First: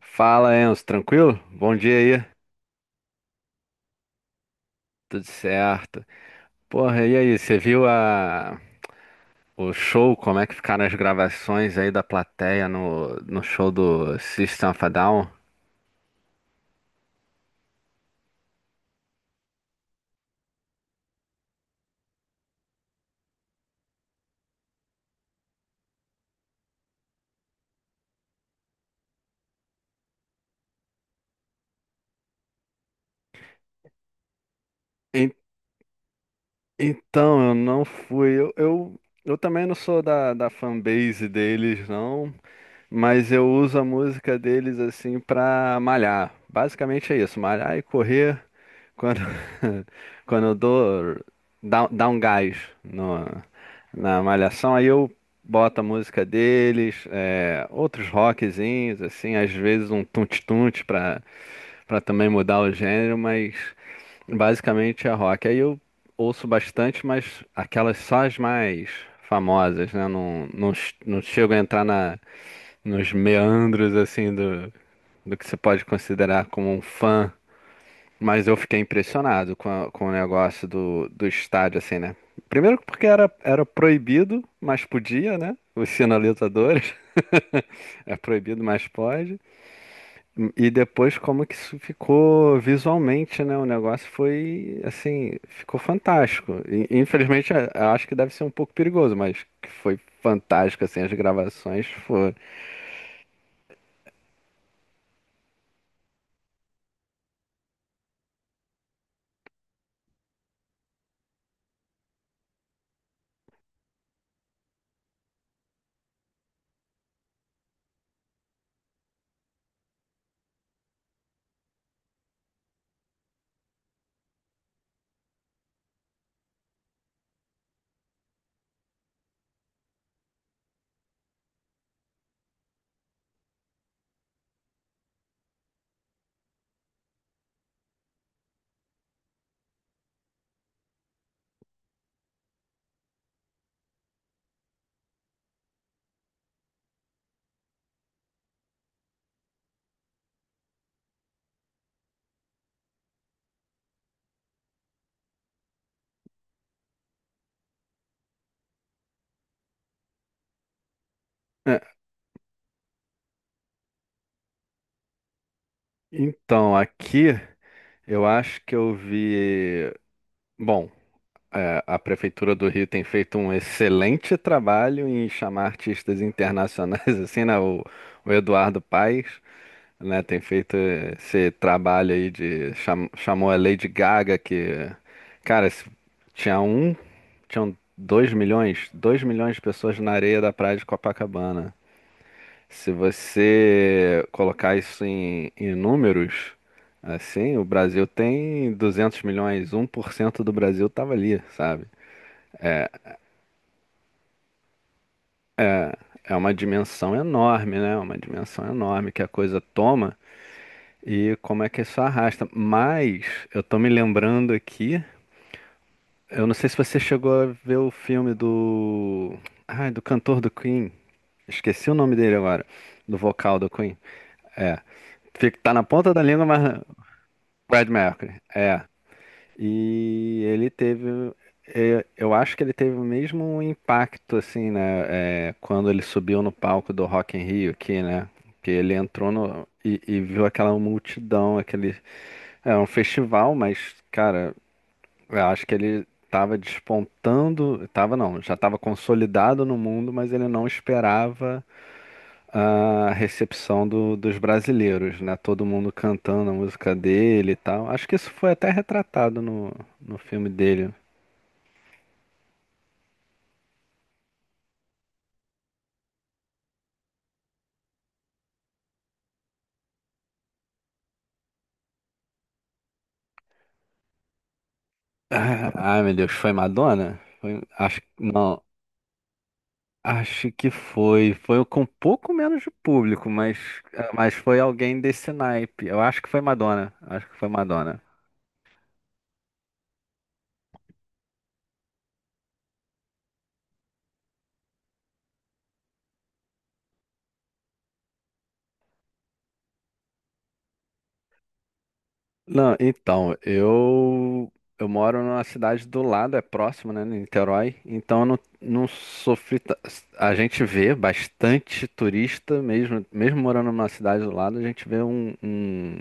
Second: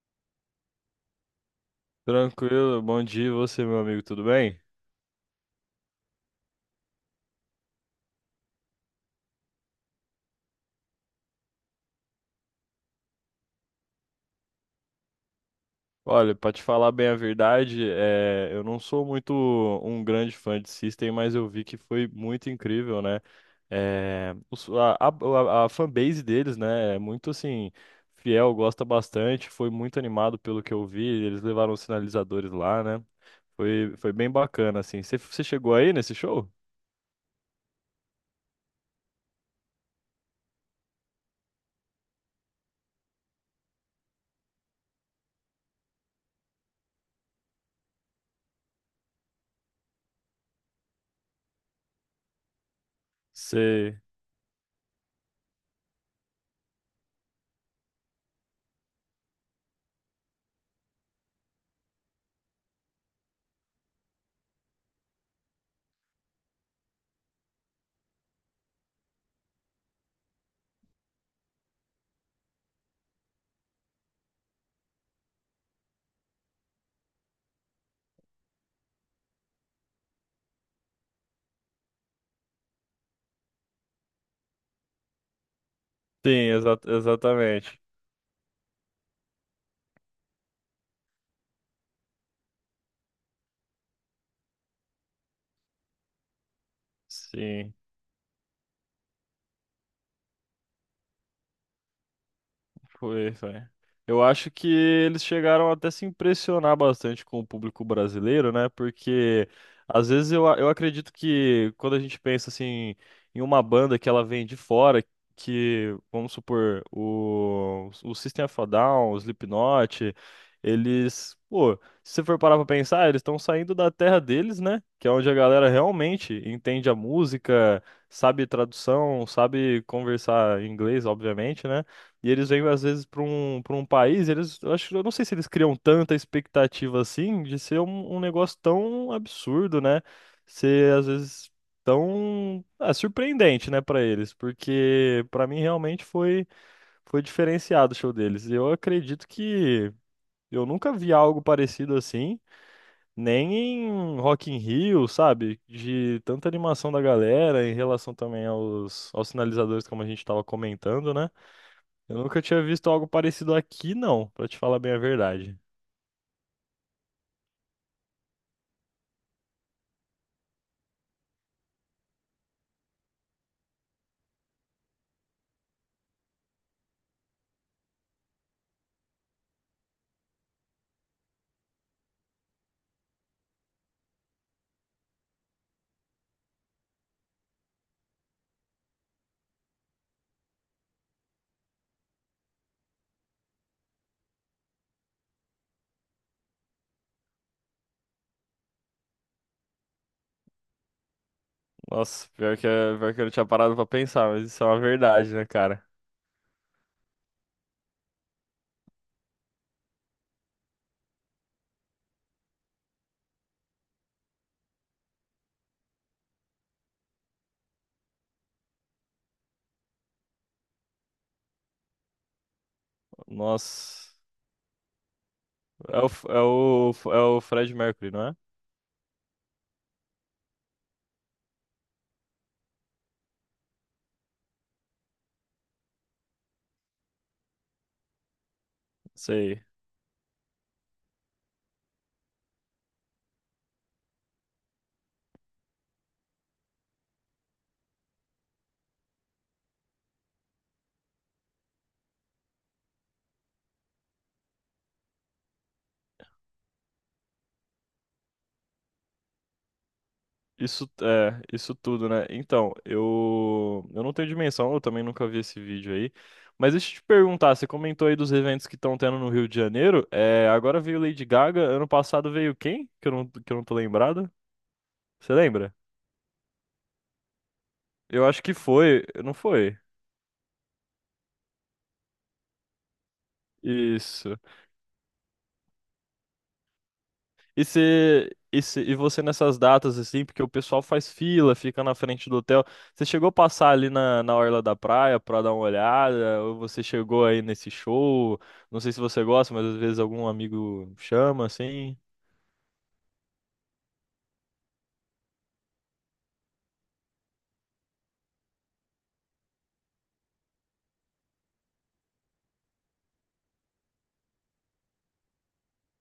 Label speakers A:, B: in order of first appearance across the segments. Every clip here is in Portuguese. A: Fala, Enzo, tranquilo? Bom dia aí.
B: Tranquilo, bom dia e você, meu amigo, tudo bem?
A: Tudo certo. Porra, e aí, o show, como é que ficaram as gravações aí da plateia no show do System of a Down?
B: Olha, pra te falar bem a verdade, eu não sou muito um grande fã de System, mas eu vi que foi muito incrível, né? É, os- a, a, a fanbase deles, né, é muito assim, fiel, gosta bastante, foi muito animado pelo que eu vi, eles levaram os sinalizadores lá, né? Foi bem bacana, assim. Você
A: En-
B: você chegou aí nesse show?
A: Então, eu não fui. Eu também não sou da fanbase deles, não, mas eu uso a música deles assim pra malhar. Basicamente é isso, malhar e correr. Quando, quando dá um gás no-
B: Sei.
A: na malhação, aí eu boto a música deles, outros rockzinhos, assim, às vezes um tunte-tunte pra também mudar o gênero, mas basicamente é rock. Aí eu ouço bastante, mas aquelas só as mais famosas, né? Não chego a entrar nos meandros, assim, do que você pode considerar como um fã, mas eu fiquei impressionado com o negócio do estádio, assim, né? Primeiro porque era proibido, mas podia, né? Os
B: Sim, exa-
A: sinalizadores.
B: exatamente.
A: É proibido, mas pode. E depois como que isso ficou visualmente, né? O negócio foi, assim, ficou fantástico. E, infelizmente, eu
B: Sim.
A: eu acho que deve ser um pouco perigoso, mas que foi fantástico, assim, as gravações foram.
B: Foi, foi. Eu acho que eles chegaram até se impressionar bastante com o público brasileiro, né? Porque às vezes eu acredito que quando a gente pensa assim em uma banda que ela vem de fora, que vamos supor o System of a Down, o Slipknot, eles, pô, se você for parar pra pensar, eles estão saindo da terra deles, né? Que é onde a galera realmente entende a música, sabe tradução, sabe conversar em inglês, obviamente, né? E eles vêm, às vezes, para um país, eles, eu acho, eu não sei se eles criam tanta expectativa assim de ser um, um negócio tão absurdo, né? Ser, às vezes, tão surpreendente, né, para eles, porque para mim realmente foi, foi diferenciado o show deles. Eu acredito que eu nunca vi algo parecido assim, nem em Rock in Rio, sabe? De tanta animação da galera em relação também aos sinalizadores, como a gente estava comentando, né?
A: É.
B: Eu nunca tinha visto algo parecido aqui, não, pra te falar bem a verdade.
A: Então, aqui eu acho que eu vi. Bom. É, a Prefeitura do Rio tem feito um excelente trabalho em chamar artistas internacionais, assim, né? O Eduardo Paes, né, tem feito esse trabalho aí de... chamou a Lady Gaga, que... Cara, se- tinha um... Tinham dois milhões de pessoas na areia da praia de Copacabana. Se você colocar isso em números, assim, o Brasil tem 200 milhões, um por cento do Brasil tava ali, sabe?
B: Nossa, pior que, pior que eu não tinha parado pra pensar, mas isso é uma verdade, né, cara?
A: É uma dimensão enorme, né? Uma dimensão enorme que a coisa toma e como é que isso arrasta. Mas eu tô me lembrando aqui, eu não sei se você chegou a ver o filme do. Ai, do cantor do Queen. Esqueci o nome dele agora. Do vocal do Queen.
B: Nossa.
A: É. Tá na
B: É o,
A: ponta da
B: F- é
A: língua, mas.
B: o, F- é o Fred
A: Fred
B: Mercury, não
A: Mercury.
B: é?
A: É. E ele teve, é, eu acho que ele teve o mesmo impacto, assim, né? É, quando ele subiu no palco do Rock in Rio aqui, né? Que ele entrou
B: Sei.
A: no, e viu aquela multidão, aquele. É um festival, mas, cara, eu acho que ele tava despontando. Tava não, já tava consolidado no mundo, mas ele não esperava a recepção dos brasileiros, né? Todo mundo cantando a música dele e tal. Acho que isso foi até retratado no, no filme
B: Isso,
A: dele.
B: é, isso tudo, né? Então, eu não tenho dimensão, eu também nunca vi esse vídeo aí. Mas deixa eu te perguntar, você comentou aí dos eventos que estão tendo no Rio de Janeiro. Agora veio Lady Gaga, ano passado veio quem? Que eu não tô lembrado. Você
A: Ah,
B: lembra?
A: ai, meu Deus, foi Madonna? Foi, acho,
B: Eu acho que
A: não,
B: foi, não foi?
A: acho que foi. Foi com um pouco menos de público, mas, ah, mas
B: Isso.
A: foi alguém desse naipe. Eu acho que foi Madonna. Acho que foi
B: E
A: Madonna.
B: se, e você nessas datas, assim, porque o pessoal faz fila, fica na frente do hotel. Você chegou a passar ali na orla da praia pra dar uma olhada? Ou você chegou aí nesse show? Não sei se você gosta, mas às vezes algum amigo chama, assim.
A: Não, então, eu moro numa cidade do lado, é próximo, né, Niterói, então eu não, não sofri. A gente vê bastante turista, mesmo, mesmo morando numa cidade do lado, a gente vê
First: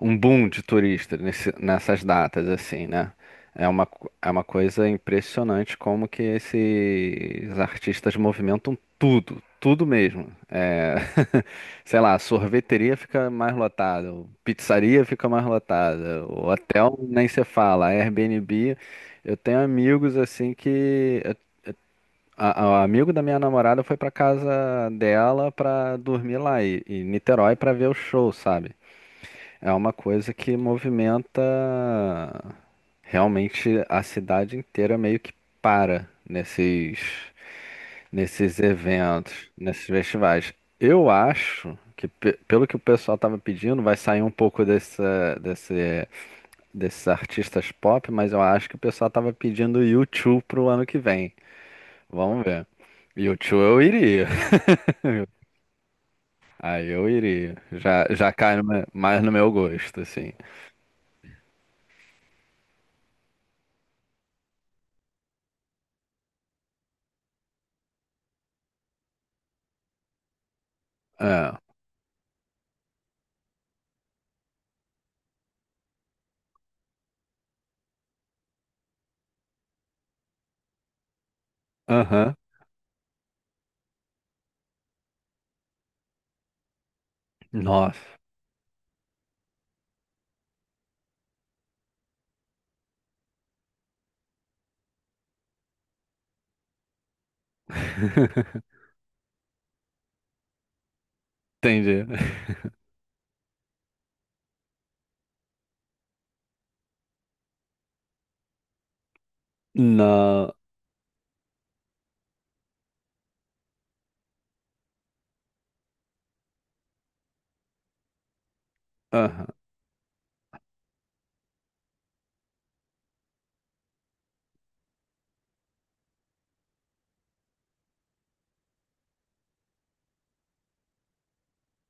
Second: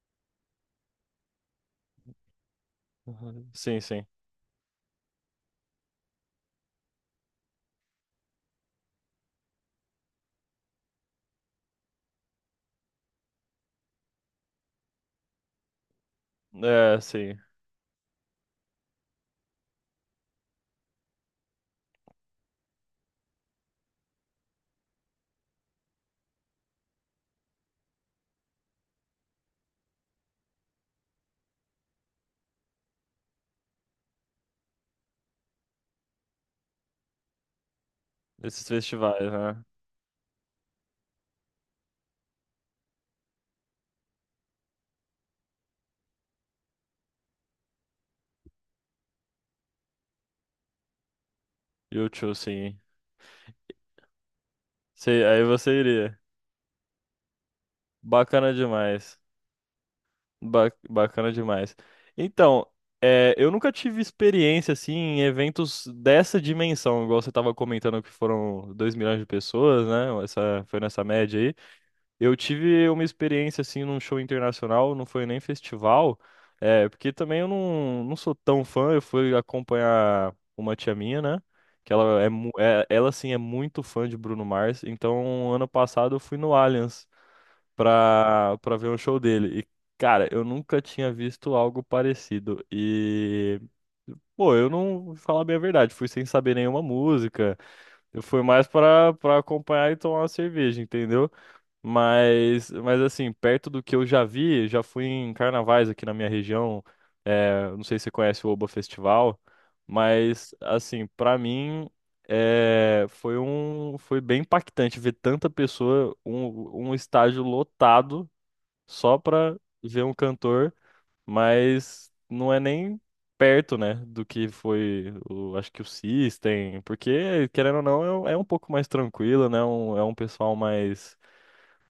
A: um boom de turistas nessas datas, assim, né?
B: Uhum.
A: É
B: Sim,
A: uma,
B: sim.
A: é uma coisa impressionante como que esses artistas movimentam tudo, tudo mesmo. É. Sei lá, sorveteria fica mais lotada, pizzaria fica mais lotada, o hotel
B: É,
A: nem
B: sim.
A: se fala, Airbnb. Eu tenho amigos assim que. Amigo da minha namorada foi pra casa dela pra dormir lá, em Niterói pra ver o show, sabe? É uma coisa que movimenta realmente a cidade inteira meio que para nesses
B: Esses festivais,
A: eventos,
B: né?
A: nesses festivais. Eu acho que, pelo que o pessoal estava pedindo, vai sair um pouco desses artistas pop, mas eu acho que o pessoal estava pedindo U2 pro ano que vem.
B: YouTube,
A: Vamos ver.
B: sim.
A: U2 eu iria.
B: Sei, aí você iria.
A: Aí eu iria. Já
B: Bacana
A: cai
B: demais.
A: mais no meu gosto, assim.
B: Bacana demais. Então, eu nunca tive experiência assim em eventos dessa dimensão, igual você estava comentando que foram 2 milhões de pessoas, né? Essa, foi nessa média aí.
A: É.
B: Eu tive uma experiência assim num show internacional, não foi nem festival, porque também eu não sou tão fã, eu fui acompanhar uma tia minha, né? Que ela é,
A: Aham.
B: mu- é- ela sim é muito fã de Bruno Mars, então ano passado eu fui no Allianz,
A: Nossa.
B: pra ver um show dele. E, cara, eu nunca tinha visto algo parecido. E, pô, eu não, vou falar bem a verdade, fui sem saber nenhuma música. Eu fui mais pra acompanhar e tomar uma cerveja, entendeu?
A: Entendi.
B: Mas assim, perto do que eu já vi, já fui em carnavais aqui na minha região. Não sei se você conhece o Oba Festival,
A: Não.
B: mas, assim, pra mim. É, foi um, foi bem impactante ver tanta pessoa, um estádio lotado só
A: Aham.
B: pra ver um cantor, mas não é nem perto, né, do que foi, acho que o System, porque, querendo ou não, um é um pouco mais tranquilo, né, é um pessoal mais,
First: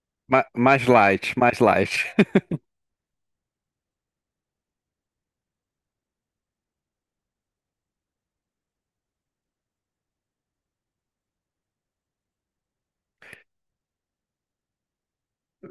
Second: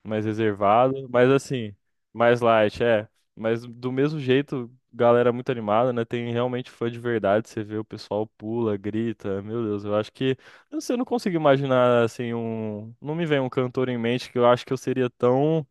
B: mais
A: Mais
B: reservado, mas
A: light, mais
B: assim,
A: light.
B: mais light, é. Mas do mesmo jeito, galera muito animada, né, tem realmente fã de verdade, você vê o pessoal pula, grita, meu Deus, eu acho que, eu não sei, eu não consigo imaginar, assim, um, não me vem um cantor em mente que eu acho que eu seria tão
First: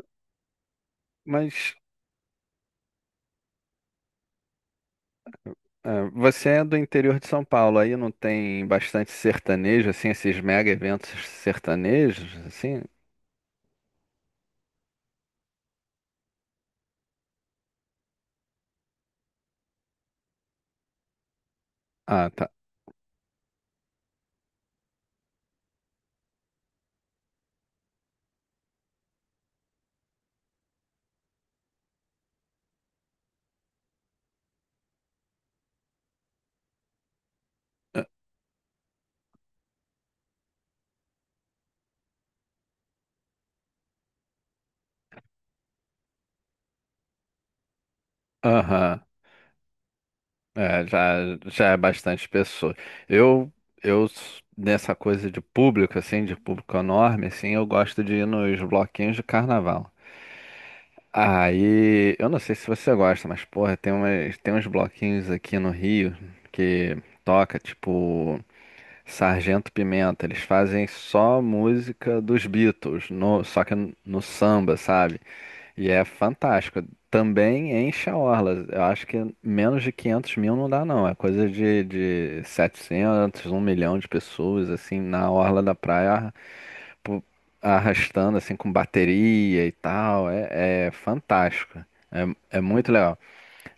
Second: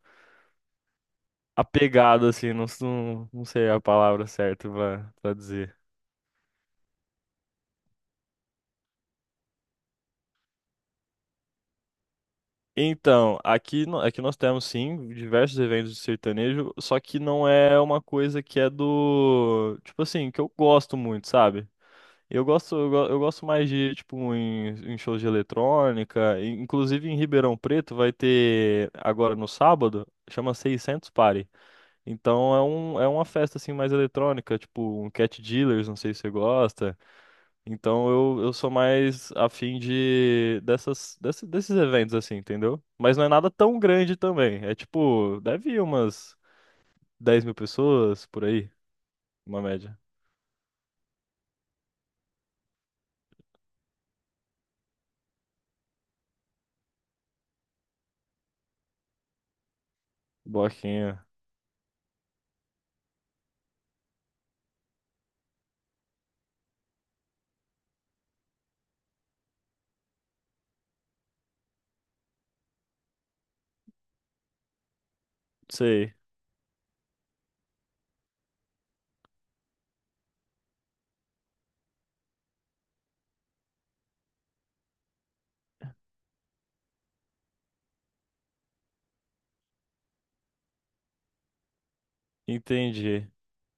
A: Mas
B: apegado, assim, não, não, não sei a palavra certa pra dizer.
A: é, você é do interior de São Paulo, aí não tem bastante sertanejo, assim, esses mega eventos sertanejos, assim?
B: Então, aqui, aqui nós temos sim diversos eventos de sertanejo, só que não é uma coisa que é do, tipo assim, que eu gosto muito, sabe?
A: Ah,
B: Eu
A: tá.
B: gosto, eu gosto mais de, tipo, em shows de eletrônica, e, inclusive em Ribeirão Preto vai ter agora no sábado, chama 600 Party. Então é um, é uma festa assim mais eletrônica, tipo um Cat Dealers, não sei se você gosta.
A: Ah,
B: Então eu sou mais afim de desses eventos, assim, entendeu? Mas não é nada tão grande também. É tipo, deve ir umas 10 mil pessoas por aí,
A: aham.
B: uma média.
A: É, já é bastante pessoa. Eu, nessa coisa de público, assim, de público enorme, assim, eu gosto de ir nos bloquinhos de carnaval.
B: Bloquinho.
A: Aí, eu não sei se você gosta, mas, porra, tem uns bloquinhos aqui no Rio que toca, tipo. Sargento Pimenta, eles fazem só música dos Beatles, só que no samba, sabe? E é
B: Sei.
A: fantástico. Também enche a orla. Eu acho que menos de 500 mil não dá, não. É coisa de 700, um milhão de pessoas, assim, na orla da praia, pu- arrastando, assim, com bateria e tal. É, é fantástico. É, é muito legal.
B: Entendi.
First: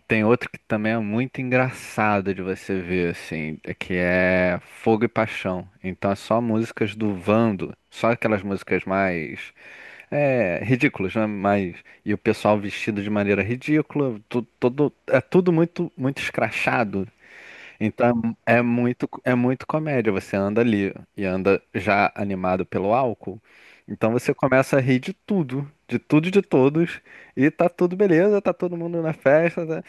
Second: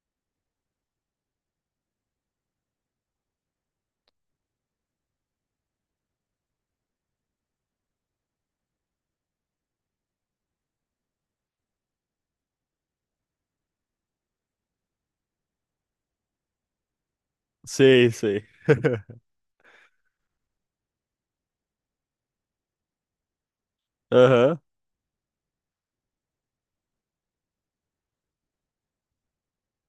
A: Tem outro que também é muito engraçado de você ver, assim, é que é Fogo e Paixão. Então é só músicas do Vando, só aquelas músicas mais é, ridículas, né? Mas, e o pessoal vestido de maneira ridícula, todo, é tudo muito escrachado.
B: Sei,
A: Então
B: sei.
A: é muito comédia. Você anda ali e anda já animado pelo álcool. Então você
B: Aham.
A: começa a rir de tudo e de todos, e tá tudo beleza, tá todo mundo na festa, tá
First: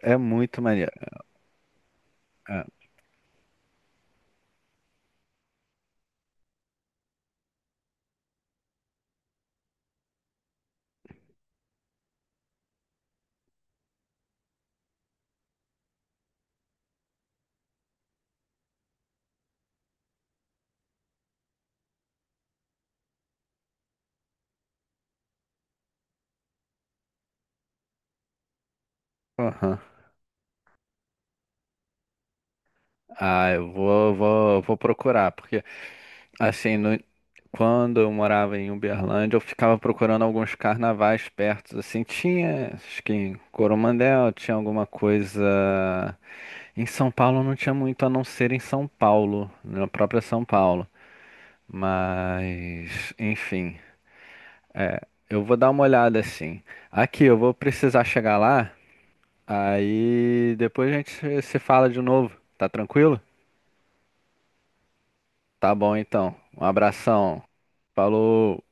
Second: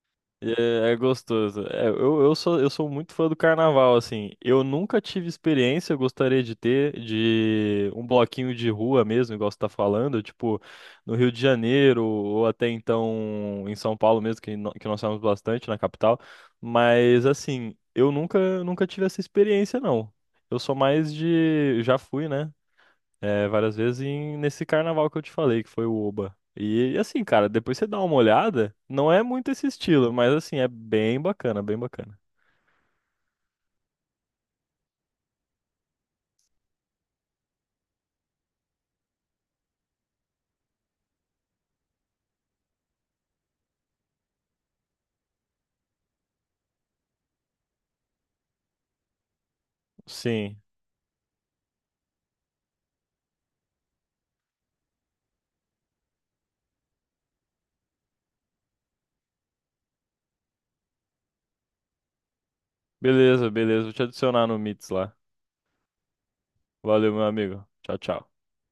A: é
B: E
A: muito maneiro.
B: é gostoso. É, eu, eu sou,
A: Ah,
B: eu sou muito fã do carnaval, assim. Eu nunca tive experiência, eu gostaria de ter, de um bloquinho de rua mesmo, igual você tá falando, tipo, no Rio de Janeiro, ou até então em São Paulo mesmo, que, que nós temos bastante na capital. Mas, assim, eu nunca tive essa experiência, não. Eu sou mais de. Já fui, né? Várias vezes nesse carnaval que eu te falei, que foi o Oba. E assim, cara, depois você dá uma olhada, não é muito esse
A: aham.
B: estilo, mas assim, é bem bacana, bem bacana.
A: Ah, vou procurar, porque assim, quando eu morava em Uberlândia, eu ficava procurando alguns carnavais perto, assim, tinha, acho que em Coromandel tinha alguma coisa. Em São Paulo não tinha muito, a não ser em São Paulo, na própria São
B: Sim.
A: Paulo. Mas, enfim, é, eu vou dar uma olhada assim. Aqui, eu vou precisar chegar lá, aí depois a gente se fala de novo, tá tranquilo?
B: Beleza, beleza. Vou te adicionar no Mits lá.
A: Tá bom então. Um
B: Valeu, meu
A: abração.
B: amigo. Tchau, tchau.
A: Falou.